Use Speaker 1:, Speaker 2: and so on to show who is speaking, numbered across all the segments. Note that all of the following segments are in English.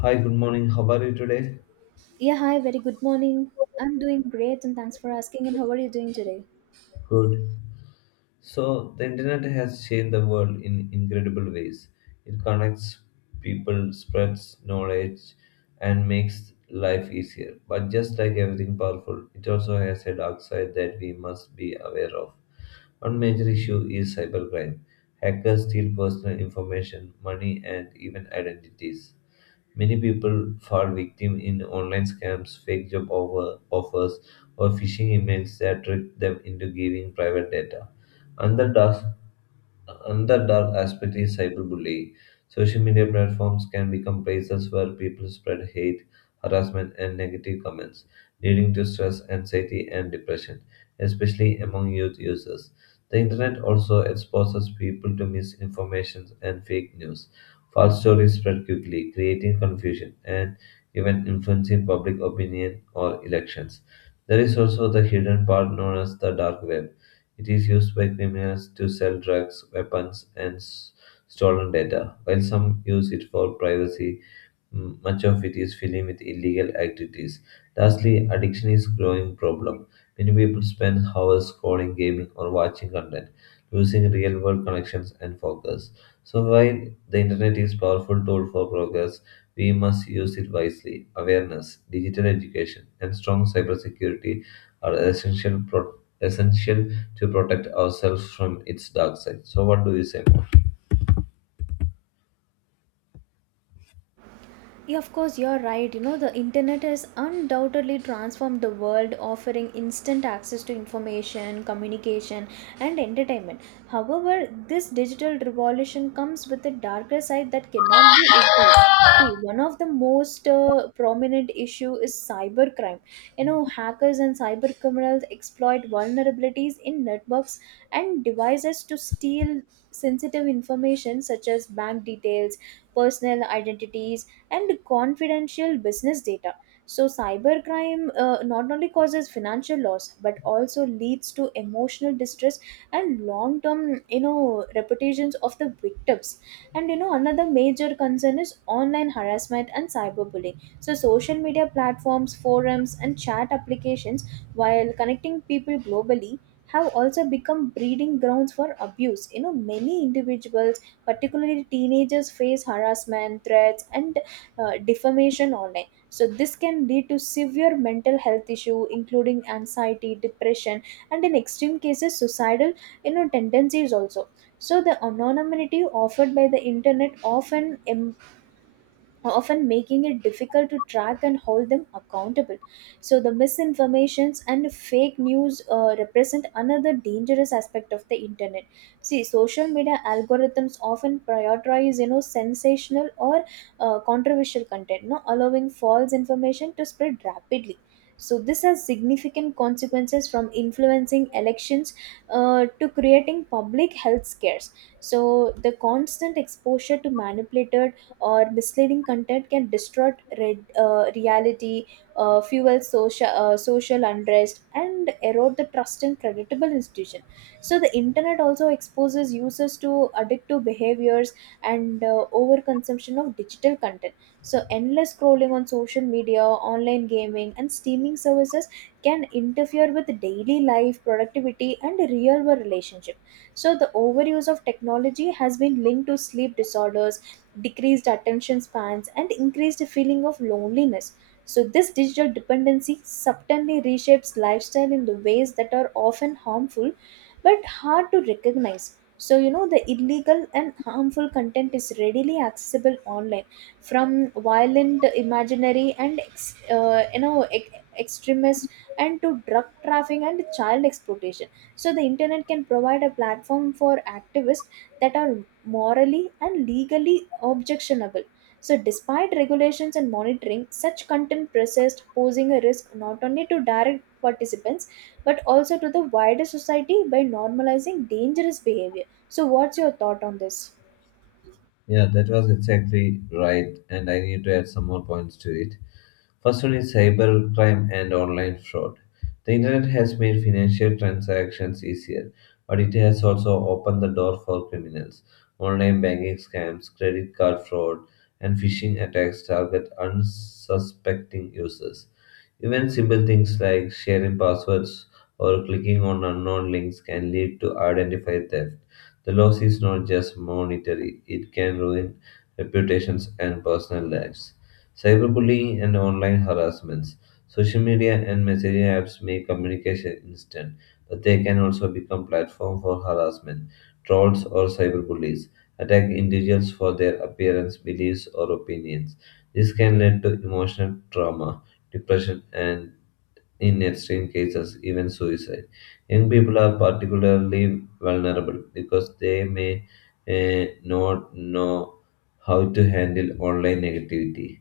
Speaker 1: Hi, good morning. How are you today?
Speaker 2: Yeah, hi, very good morning. I'm doing great and thanks for asking. And how are you doing today?
Speaker 1: Good. So, the internet has changed the world in incredible ways. It connects people, spreads knowledge, and makes life easier. But just like everything powerful, it also has a dark side that we must be aware of. One major issue is cybercrime. Hackers steal personal information, money, and even identities. Many people fall victim in online scams, fake job offers, or phishing emails that trick them into giving private data. Another task Another dark aspect is cyberbullying. Social media platforms can become places where people spread hate, harassment, and negative comments, leading to stress, anxiety, and depression, especially among youth users. The internet also exposes people to misinformation and fake news. False stories spread quickly, creating confusion and even influencing public opinion or elections. There is also the hidden part known as the dark web. It is used by criminals to sell drugs, weapons, and stolen data, while some use it for privacy. M much of it is filling with illegal activities. Lastly, addiction is a growing problem. Many people spend hours scrolling, gaming, or watching content, losing real-world connections and focus. So while the internet is a powerful tool for progress, we must use it wisely. Awareness, digital education, and strong cybersecurity are essential to protect ourselves from its dark side. So what do you say? More?
Speaker 2: Yeah, of course, you're right. The internet has undoubtedly transformed the world, offering instant access to information, communication, and entertainment. However, this digital revolution comes with a darker side that cannot be ignored. See, one of the most prominent issue is cybercrime. Hackers and cyber criminals exploit vulnerabilities in networks and devices to steal sensitive information such as bank details, personal identities, and confidential business data. So, cybercrime not only causes financial loss but also leads to emotional distress and long term, reputations of the victims. And another major concern is online harassment and cyberbullying. So, social media platforms, forums, and chat applications, while connecting people globally, have also become breeding grounds for abuse. Many individuals, particularly teenagers, face harassment, threats, and defamation online, so this can lead to severe mental health issue including anxiety, depression, and in extreme cases suicidal tendencies also. So the anonymity offered by the internet often often making it difficult to track and hold them accountable. So, the misinformations and fake news represent another dangerous aspect of the internet. See, social media algorithms often prioritize, sensational or controversial content, no, allowing false information to spread rapidly. So, this has significant consequences from influencing elections to creating public health scares. So, the constant exposure to manipulated or misleading content can distort reality, fuel social unrest, and erode the trust in creditable institution. So the internet also exposes users to addictive behaviors and overconsumption of digital content. So endless scrolling on social media, online gaming, and streaming services can interfere with daily life, productivity, and real world relationship, so the overuse of technology has been linked to sleep disorders, decreased attention spans, and increased feeling of loneliness. So, this digital dependency subtly reshapes lifestyle in the ways that are often harmful but hard to recognize. So, the illegal and harmful content is readily accessible online from violent, imaginary, and extremist, and to drug trafficking and child exploitation, so the internet can provide a platform for activists that are morally and legally objectionable. So despite regulations and monitoring, such content persists, posing a risk not only to direct participants but also to the wider society by normalizing dangerous behavior. So what's your thought on this?
Speaker 1: Yeah, that was exactly right, and I need to add some more points to it. First one is cybercrime and online fraud. The internet has made financial transactions easier, but it has also opened the door for criminals. Online banking scams, credit card fraud, and phishing attacks target unsuspecting users. Even simple things like sharing passwords or clicking on unknown links can lead to identity theft. The loss is not just monetary, it can ruin reputations and personal lives. Cyberbullying and online harassments. Social media and messaging apps make communication instant, but they can also become platform for harassment, trolls or cyberbullies. Attack individuals for their appearance, beliefs, or opinions. This can lead to emotional trauma, depression, and in extreme cases, even suicide. Young people are particularly vulnerable because they may not know how to handle online negativity.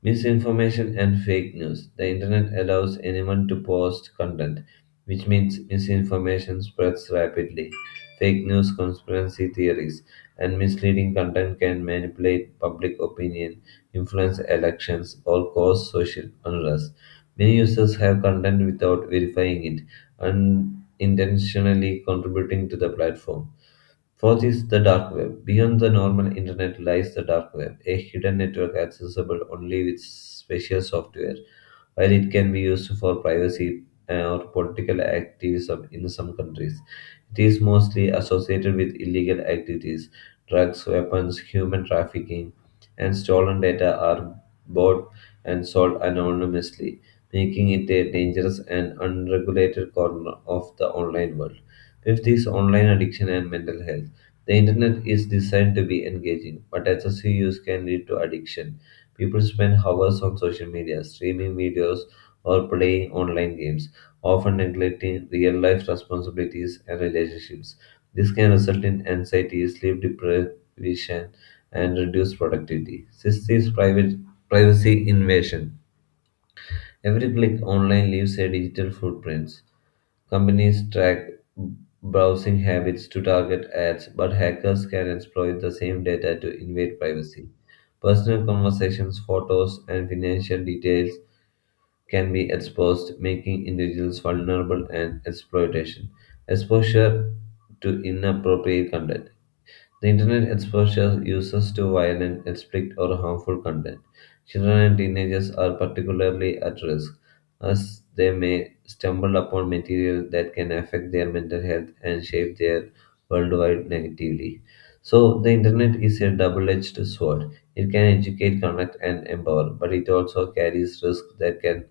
Speaker 1: Misinformation and fake news. The internet allows anyone to post content, which means misinformation spreads rapidly. Fake news, conspiracy theories, and misleading content can manipulate public opinion, influence elections, or cause social unrest. Many users have content without verifying it, unintentionally contributing to the platform. Fourth is the dark web. Beyond the normal internet lies the dark web, a hidden network accessible only with special software. While it can be used for privacy or political activism in some countries, it is mostly associated with illegal activities. Drugs, weapons, human trafficking, and stolen data are bought and sold anonymously, making it a dangerous and unregulated corner of the online world. Fifth is online addiction and mental health. The internet is designed to be engaging, but excessive use can lead to addiction. People spend hours on social media, streaming videos, or playing online games, often neglecting real life responsibilities and relationships. This can result in anxiety, sleep deprivation, and reduced productivity. Sixth is private privacy invasion. Every click online leaves a digital footprint. Companies track browsing habits to target ads, but hackers can exploit the same data to invade privacy. Personal conversations, photos, and financial details can be exposed, making individuals vulnerable and exploitation. Exposure to inappropriate content. The internet exposes users to violent, explicit, or harmful content. Children and teenagers are particularly at risk, as they may stumble upon material that can affect their mental health and shape their worldwide negatively. So, the internet is a double edged sword. It can educate, connect, and empower, but it also carries risks that can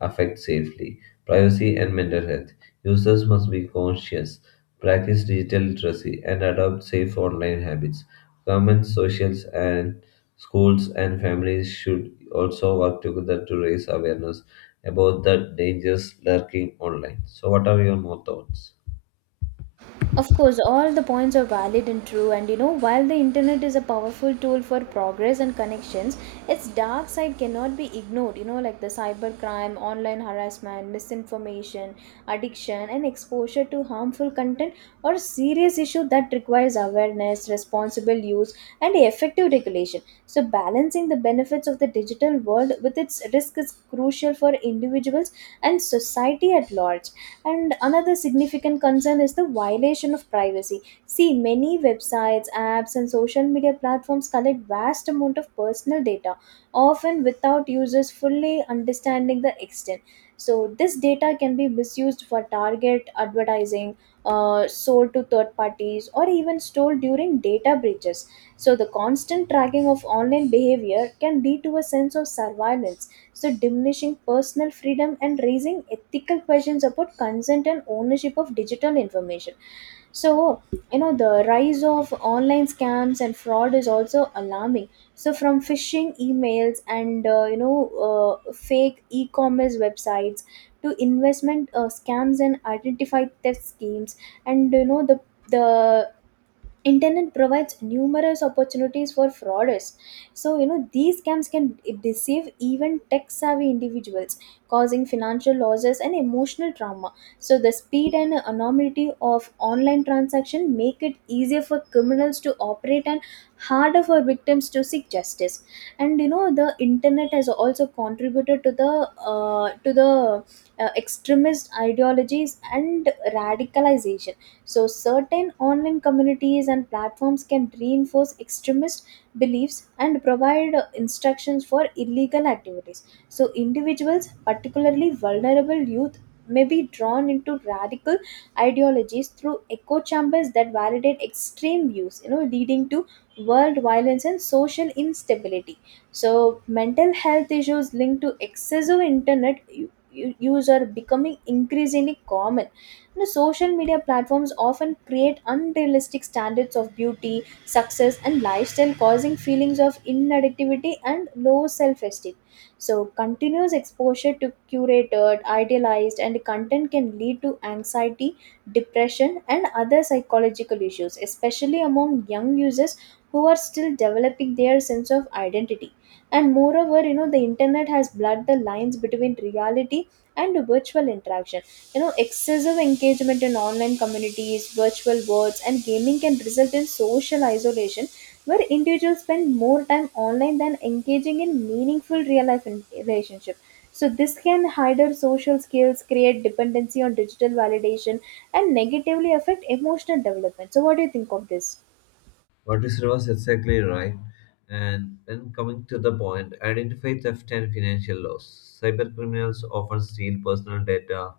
Speaker 1: affect safely, privacy, and mental health. Users must be conscious, practice digital literacy, and adopt safe online habits. Governments, socials, and schools and families should also work together to raise awareness about the dangers lurking online. So, what are your more thoughts?
Speaker 2: Of course, all the points are valid and true, and while the internet is a powerful tool for progress and connections, its dark side cannot be ignored. Like the cybercrime, online harassment, misinformation, addiction, and exposure to harmful content are serious issues that requires awareness, responsible use, and effective regulation. So, balancing the benefits of the digital world with its risk is crucial for individuals and society at large. And another significant concern is the violation of privacy. See, many websites, apps, and social media platforms collect vast amount of personal data, often without users fully understanding the extent. So, this data can be misused for target advertising, sold to third parties, or even stored during data breaches. So, the constant tracking of online behavior can lead to a sense of surveillance, so diminishing personal freedom and raising ethical questions about consent and ownership of digital information. So the rise of online scams and fraud is also alarming. So from phishing emails and fake e-commerce websites to investment scams and identified theft schemes, and the internet provides numerous opportunities for fraudsters. So these scams can deceive even tech savvy individuals, causing financial losses and emotional trauma. So the speed and anonymity of online transaction make it easier for criminals to operate and harder for victims to seek justice. And the internet has also contributed to the uh, to the extremist ideologies and radicalization. So, certain online communities and platforms can reinforce extremist beliefs and provide instructions for illegal activities. So, individuals, particularly vulnerable youth, may be drawn into radical ideologies through echo chambers that validate extreme views, leading to world violence and social instability. So, mental health issues linked to excessive internet use are becoming increasingly common. Social media platforms often create unrealistic standards of beauty, success, and lifestyle, causing feelings of inadequacy and low self esteem. So, continuous exposure to curated, idealized, and content can lead to anxiety, depression, and other psychological issues, especially among young users who are still developing their sense of identity. And moreover, the internet has blurred the lines between reality and virtual interaction. Excessive engagement in online communities, virtual worlds, and gaming can result in social isolation where individuals spend more time online than engaging in meaningful real life relationship. So this can hinder social skills, create dependency on digital validation, and negatively affect emotional development. So what do you think of this?
Speaker 1: What is reverse exactly right? And when coming to the point, identify theft and financial loss. Cyber criminals often steal personal data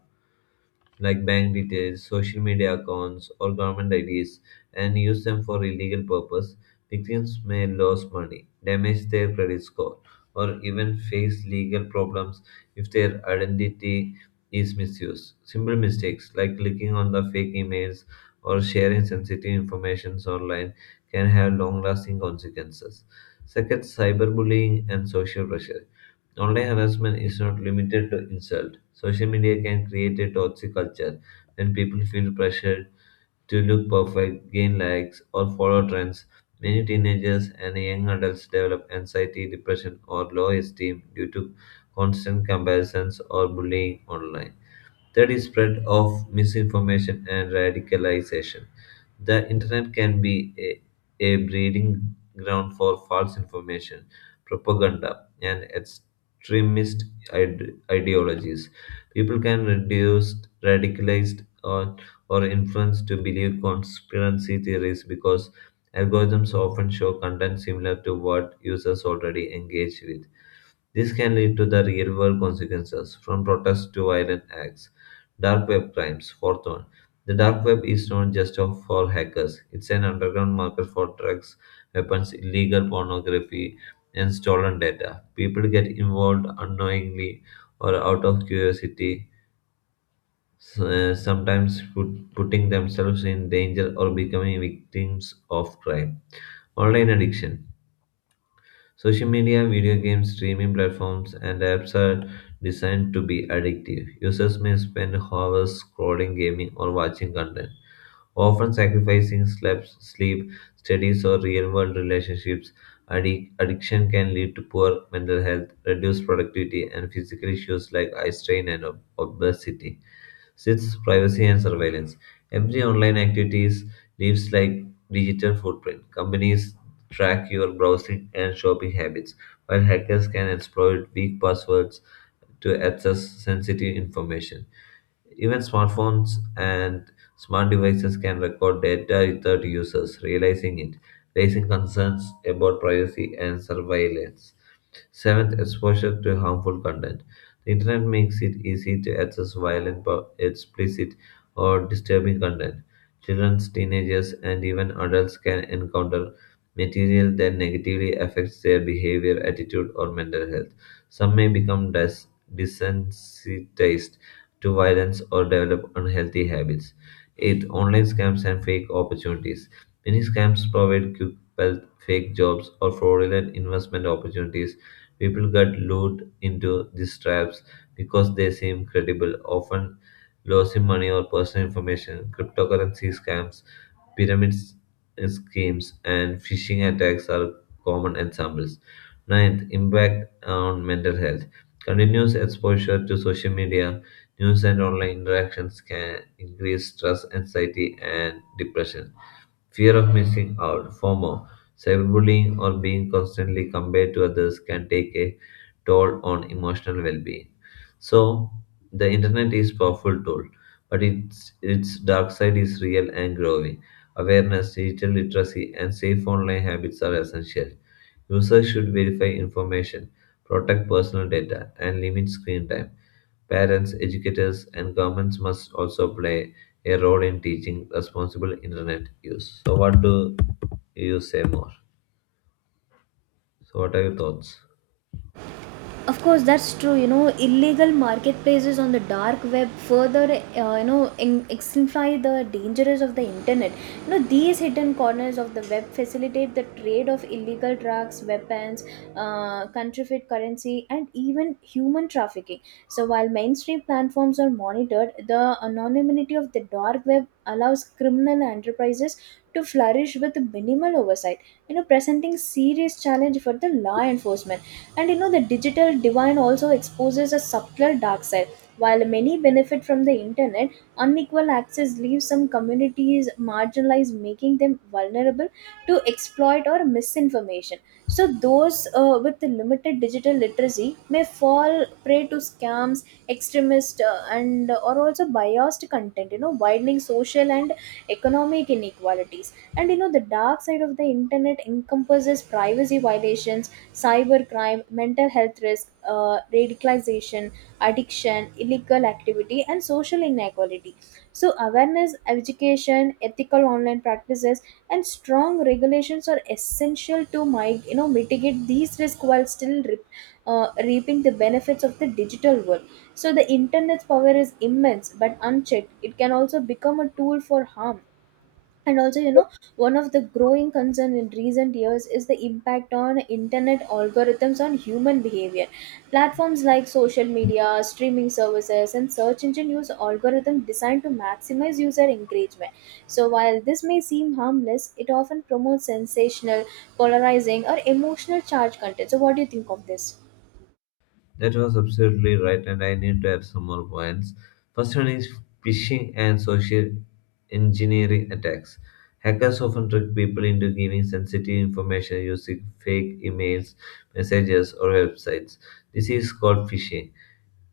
Speaker 1: like bank details, social media accounts, or government IDs and use them for illegal purpose, victims may lose money, damage their credit score, or even face legal problems if their identity is misused. Simple mistakes like clicking on the fake emails or sharing sensitive information online can have long lasting consequences. Second, cyberbullying and social pressure. Online harassment is not limited to insult. Social media can create a toxic culture when people feel pressured to look perfect, gain likes, or follow trends. Many teenagers and young adults develop anxiety, depression, or low esteem due to constant comparisons or bullying online. Third is spread of misinformation and radicalization. The internet can be a breeding ground for false information, propaganda, and extremist ideologies. People can reduce radicalized, or influenced to believe conspiracy theories because algorithms often show content similar to what users already engage with. This can lead to the real world consequences, from protests to violent acts. Dark web crimes, fourth one. The dark web is not just for hackers, it's an underground market for drugs, weapons, illegal pornography, and stolen data. People get involved unknowingly or out of curiosity, s- uh, sometimes put, putting themselves in danger or becoming victims of crime. Online addiction. Social media, video games, streaming platforms, and apps are designed to be addictive. Users may spend hours scrolling, gaming, or watching content, often sacrificing sleep, studies, or real world relationships. Addiction can lead to poor mental health, reduced productivity, and physical issues like eye strain and obesity. 6. Privacy and surveillance. Every online activities leaves like digital footprint. Companies track your browsing and shopping habits, while hackers can exploit weak passwords to access sensitive information. Even smartphones and smart devices can record data without users realizing it, raising concerns about privacy and surveillance. Seventh, exposure to harmful content. The internet makes it easy to access violent, explicit, or disturbing content. Children, teenagers, and even adults can encounter material that negatively affects their behavior, attitude, or mental health. Some may become desensitized to violence or develop unhealthy habits. Eighth, online scams and fake opportunities. Many scams provide quick wealth, fake jobs, or fraudulent investment opportunities. People get lured into these traps because they seem credible, often losing money or personal information. Cryptocurrency scams, pyramid schemes, and phishing attacks are common examples. Ninth, impact on mental health. Continuous exposure to social media, news, and online interactions can increase stress, anxiety, and depression. Fear of missing out, FOMO, cyberbullying, or being constantly compared to others can take a toll on emotional well-being. So, the internet is powerful tool, but its dark side is real and growing. Awareness, digital literacy, and safe online habits are essential. Users should verify information, protect personal data, and limit screen time. Parents, educators, and governments must also play a role in teaching responsible internet use. So, what do you say more? So, what are your thoughts?
Speaker 2: Of course, that's true. Illegal marketplaces on the dark web further, exemplify the dangers of the internet. These hidden corners of the web facilitate the trade of illegal drugs, weapons, counterfeit currency, and even human trafficking. So, while mainstream platforms are monitored, the anonymity of the dark web allows criminal enterprises to flourish with minimal oversight. Presenting serious challenge for the law enforcement. And the digital divide also exposes a subtler dark side. While many benefit from the internet, unequal access leaves some communities marginalized, making them vulnerable to exploit or misinformation. So, those with the limited digital literacy may fall prey to scams, extremist, and or also biased content. Widening social and economic inequalities. And the dark side of the internet encompasses privacy violations, cybercrime, mental health risk, radicalization, addiction, illegal activity, and social inequality. So, awareness, education, ethical online practices, and strong regulations are essential to mitigate these risks while still reaping the benefits of the digital world. So, the internet's power is immense, but unchecked, it can also become a tool for harm. And also one of the growing concern in recent years is the impact on internet algorithms on human behavior. Platforms like social media, streaming services, and search engine use algorithm designed to maximize user engagement. So while this may seem harmless, it often promotes sensational, polarizing, or emotional charged content. So what do you think of this?
Speaker 1: That was absolutely right, and I need to add some more points. First one is phishing and social engineering attacks. Hackers often trick people into giving sensitive information using fake emails, messages, or websites. This is called phishing.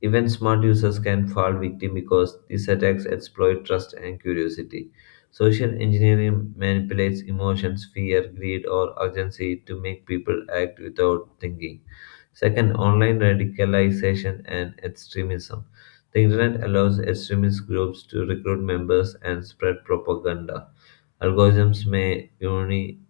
Speaker 1: Even smart users can fall victim because these attacks exploit trust and curiosity. Social engineering manipulates emotions, fear, greed, or urgency to make people act without thinking. Second, online radicalization and extremism. The internet allows extremist groups to recruit members and spread propaganda. Algorithms may uni-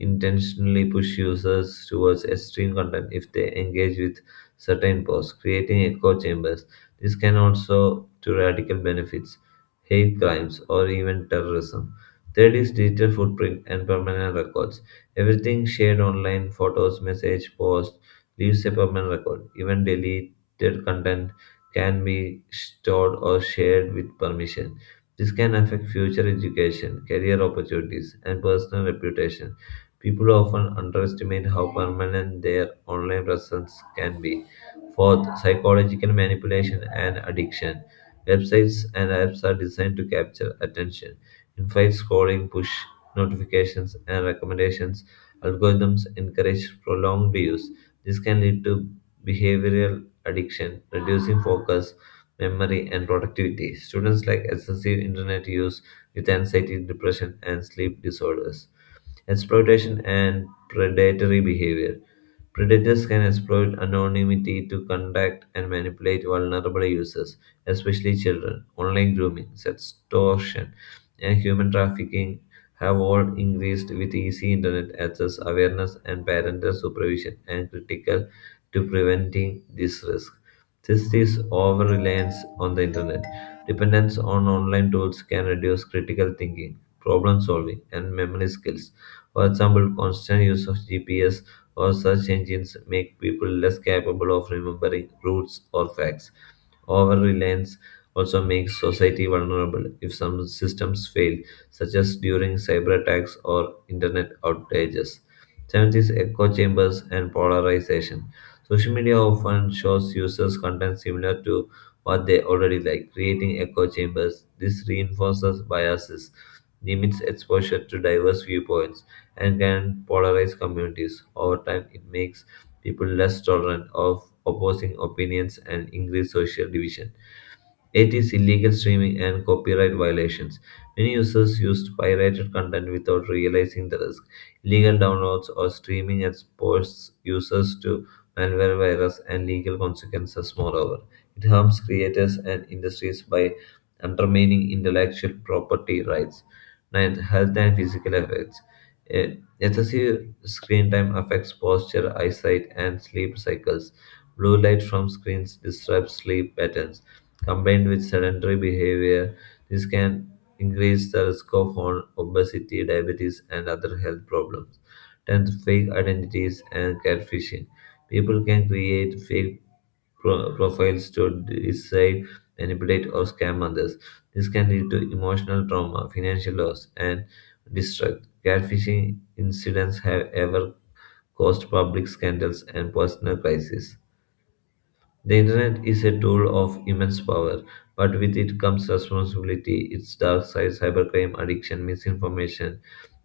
Speaker 1: intentionally push users towards extreme content if they engage with certain posts, creating echo chambers. This can also to radical benefits, hate crimes, or even terrorism. Third is digital footprint and permanent records. Everything shared online, photos, message, posts, leaves a permanent record. Even deleted content can be stored or shared with permission. This can affect future education, career opportunities, and personal reputation. People often underestimate how permanent their online presence can be. Fourth, psychological manipulation and addiction. Websites and apps are designed to capture attention. Infinite scrolling, push notifications, and recommendations algorithms encourage prolonged use. This can lead to behavioral addiction, reducing focus, memory, and productivity. Students like excessive internet use with anxiety, depression, and sleep disorders. Exploitation and predatory behavior. Predators can exploit anonymity to contact and manipulate vulnerable users, especially children. Online grooming, sextortion, and human trafficking have all increased with easy internet access, awareness, and parental supervision, and critical to preventing this risk. This is over reliance on the internet. Dependence on online tools can reduce critical thinking, problem solving, and memory skills, for example, constant use of GPS or search engines make people less capable of remembering routes or facts. Over reliance also makes society vulnerable if some systems fail, such as during cyber attacks or internet outages. Seventh is echo chambers and polarization. Social media often shows users content similar to what they already like, creating echo chambers. This reinforces biases, limits exposure to diverse viewpoints, and can polarize communities. Over time, it makes people less tolerant of opposing opinions and increased social division. Eight is illegal streaming and copyright violations. Many users used pirated content without realizing the risk. Illegal downloads or streaming exposes users to malware virus and legal consequences, moreover. It harms creators and industries by undermining intellectual property rights. Ninth, health and physical effects. Eh, Excessive screen time affects posture, eyesight, and sleep cycles. Blue light from screens disrupts sleep patterns combined with sedentary behavior, this can increase the risk of obesity, diabetes, and other health problems. 10th, fake identities and catfishing. People can create fake profiles to deceive, manipulate, or scam others. This can lead to emotional trauma, financial loss, and distrust. Catfishing incidents have ever caused public scandals and personal crises. The internet is a tool of immense power, but with it comes responsibility. Its dark side, cybercrime, addiction, misinformation,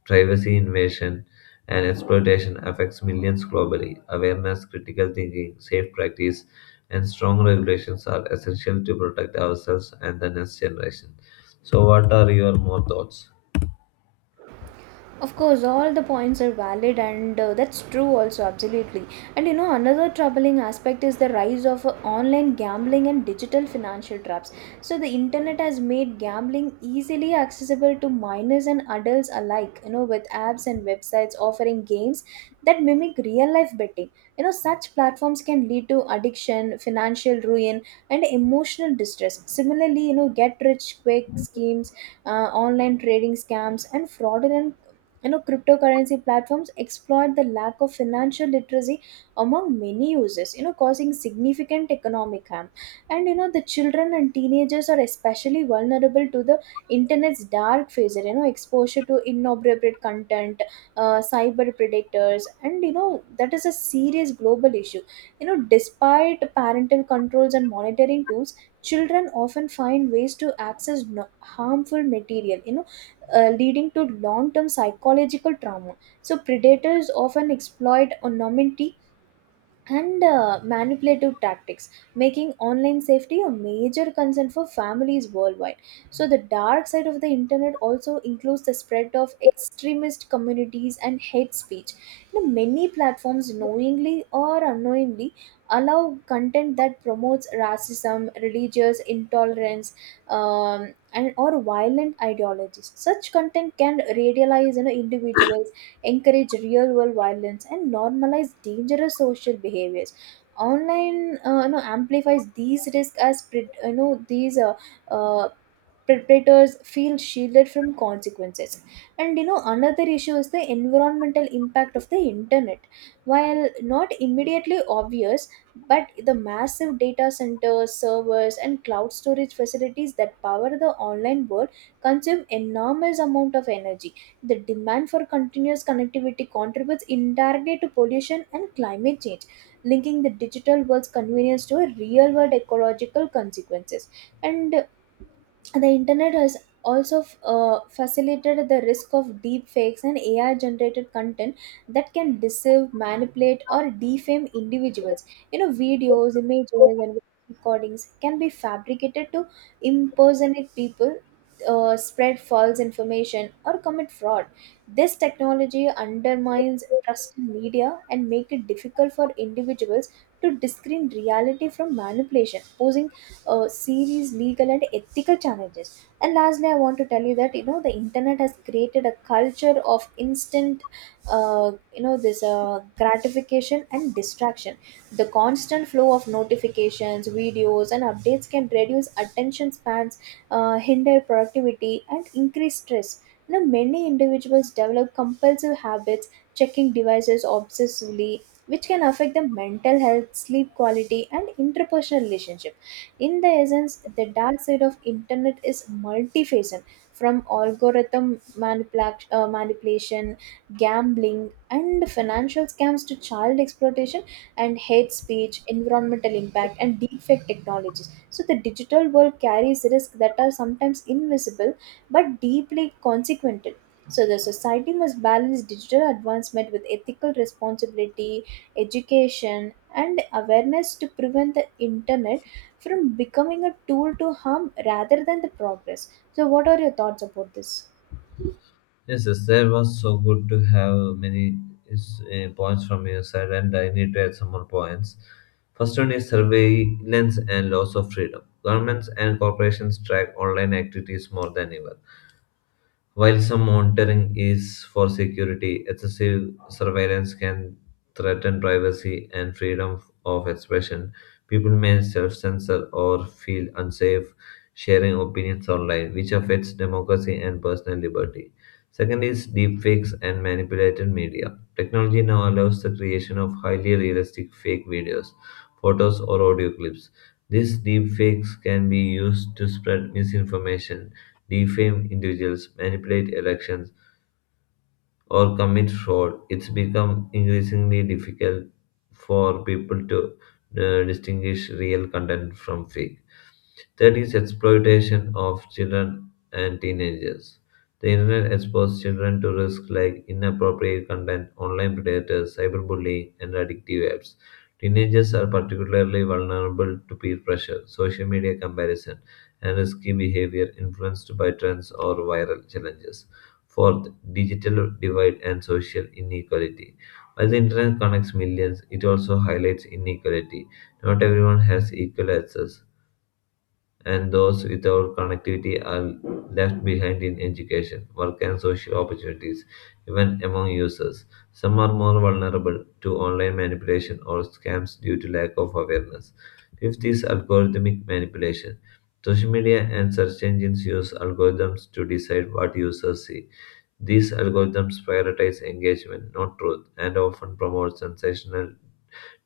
Speaker 1: privacy invasion, and exploitation affects millions globally. Awareness, critical thinking, safe practice, and strong regulations are essential to protect ourselves and the next generation. So, what are your more thoughts?
Speaker 2: Of course, all the points are valid, and that's true also, absolutely. And another troubling aspect is the rise of online gambling and digital financial traps. So, the internet has made gambling easily accessible to minors and adults alike, with apps and websites offering games that mimic real life betting. Such platforms can lead to addiction, financial ruin, and emotional distress. Similarly, get rich quick schemes, online trading scams, and fraudulent cryptocurrency platforms exploit the lack of financial literacy among many users, causing significant economic harm. And the children and teenagers are especially vulnerable to the internet's dark phases. Exposure to inappropriate content, cyber predators, and that is a serious global issue. Despite parental controls and monitoring tools, children often find ways to access harmful material, leading to long term psychological trauma. So, predators often exploit anonymity and manipulative tactics, making online safety a major concern for families worldwide. So, the dark side of the internet also includes the spread of extremist communities and hate speech. Many platforms knowingly or unknowingly allow content that promotes racism, religious intolerance, and or violent ideologies. Such content can radicalize individuals, encourage real world violence, and normalize dangerous social behaviors. Online amplifies these risks as these uh, predators feel shielded from consequences. And another issue is the environmental impact of the internet. While not immediately obvious, but the massive data centers, servers, and cloud storage facilities that power the online world consume enormous amount of energy. The demand for continuous connectivity contributes indirectly to pollution and climate change, linking the digital world's convenience to real world ecological consequences. And the internet has also facilitated the risk of deep fakes and AI generated content that can deceive, manipulate, or defame individuals. Videos, images, and recordings can be fabricated to impersonate people, spread false information or commit fraud. This technology undermines trust in media and make it difficult for individuals to discern reality from manipulation, posing serious legal and ethical challenges. And lastly, I want to tell you that the internet has created a culture of instant, you know, this gratification and distraction. The constant flow of notifications, videos, and updates can reduce attention spans, hinder productivity, and increase stress. Now, many individuals develop compulsive habits, checking devices obsessively, which can affect their mental health, sleep quality, and interpersonal relationship. In the essence, the dark side of internet is multifaceted, from algorithm manipulation, gambling, and financial scams to child exploitation and hate speech, environmental impact, and deepfake technologies. So, the digital world carries risks that are sometimes invisible but deeply consequential. So the society must balance digital advancement with ethical responsibility, education, and awareness to prevent the internet from becoming a tool to harm rather than the progress. So, what are your thoughts about this?
Speaker 1: Yes, yes, that was so good to have many is, points from your side, and I need to add some more points. First one is surveillance and loss of freedom. Governments and corporations track online activities more than ever. While some monitoring is for security, excessive surveillance can threaten privacy and freedom of expression. People may self censor or feel unsafe sharing opinions online, which affects democracy and personal liberty. Second is deepfakes and manipulated media. Technology now allows the creation of highly realistic fake videos, photos, or audio clips. These deepfakes can be used to spread misinformation, defame individuals, manipulate elections, or commit fraud. It's become increasingly difficult for people to distinguish real content from fake. Third is exploitation of children and teenagers. The internet exposes children to risks like inappropriate content, online predators, cyberbullying, and addictive apps. Teenagers are particularly vulnerable to peer pressure, social media comparison, and risky behavior influenced by trends or viral challenges. Fourth, digital divide and social inequality. While the internet connects millions, it also highlights inequality. Not everyone has equal access, and those without connectivity are left behind in education, work, and social opportunities. Even among users, some are more vulnerable to online manipulation or scams due to lack of awareness. Fifth is algorithmic manipulation. Social media and search engines use algorithms to decide what users see. These algorithms prioritize engagement, not truth, and often promote sensational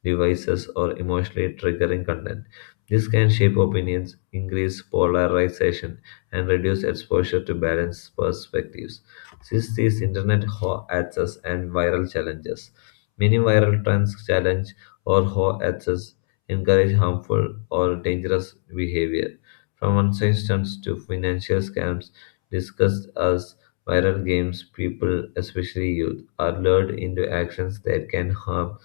Speaker 1: devices, or emotionally triggering content. This can shape opinions, increase polarization, and reduce exposure to balanced perspectives. Since these internet ho access and viral challenges, many viral trends challenge or ho access encourage harmful or dangerous behavior. From unsafe stunts to financial scams discussed as viral games, people, especially youth, are lured into actions that can harm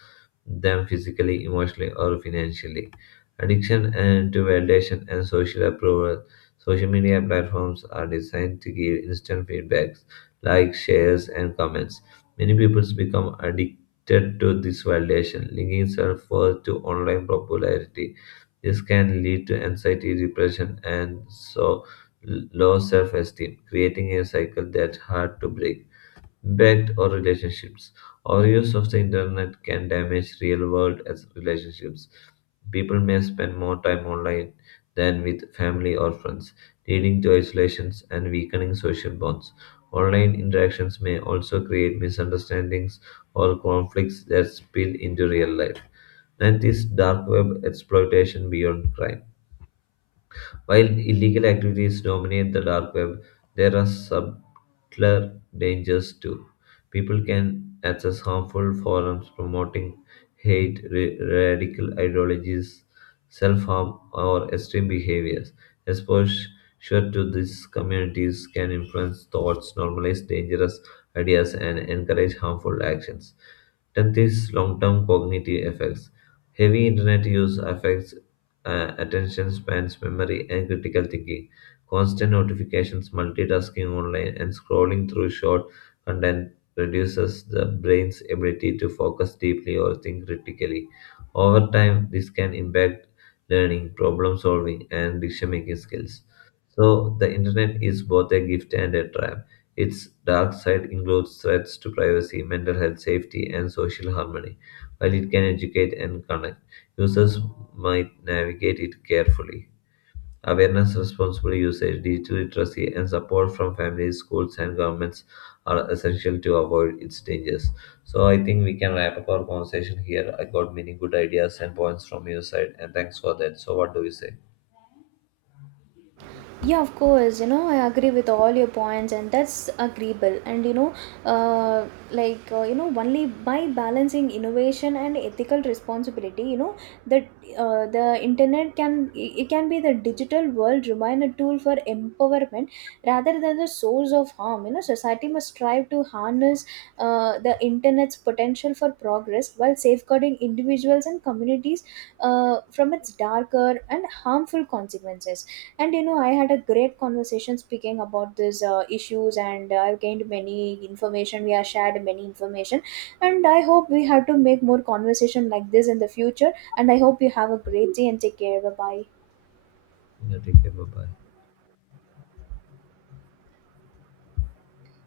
Speaker 1: them physically, emotionally, or financially. Addiction and to validation and social approval. Social media platforms are designed to give instant feedbacks, likes, shares, and comments. Many people become addicted to this validation, linking self worth to online popularity. This can lead to anxiety, depression, and so low self esteem, creating a cycle that's hard to break impact or relationships. Our use of the internet can damage real world as relationships. People may spend more time online than with family or friends, leading to isolations and weakening social bonds. Online interactions may also create misunderstandings or conflicts that spill into real life. And this dark web exploitation beyond crime. While illegal activities dominate the dark web, there are subtler dangers too. People can access harmful forums promoting hate, radical ideologies, self harm, or extreme behaviors. Exposure to these communities can influence thoughts, normalize dangerous ideas, and encourage harmful actions. Tenth is long-term cognitive effects. Heavy internet use affects attention spans, memory, and critical thinking. Constant notifications, multitasking online, and scrolling through short content reduces the brain's ability to focus deeply or think critically. Over time, this can impact learning, problem solving, and decision making skills. So, the internet is both a gift and a trap. Its dark side includes threats to privacy, mental health, safety, and social harmony, while it can educate and connect. Users might navigate it carefully. Awareness, responsible usage, digital literacy, and support from families, schools, and governments are essential to avoid its dangers. So, I think we can wrap up our conversation here. I got many good ideas and points from your side, and thanks for that. So, what do you say?
Speaker 2: Yeah, of course, I agree with all your points, and that's agreeable. And like, only by balancing innovation and ethical responsibility, that the internet can, it can be the digital world remain a tool for empowerment rather than the source of harm. Society must strive to harness the internet's potential for progress while safeguarding individuals and communities from its darker and harmful consequences. And I had a great conversation speaking about these issues, and I've gained many information. We have shared many information, and I hope we have to make more conversation like this in the future, and I hope you have a great day and take care, bye bye.
Speaker 1: Yeah, take care. Bye bye.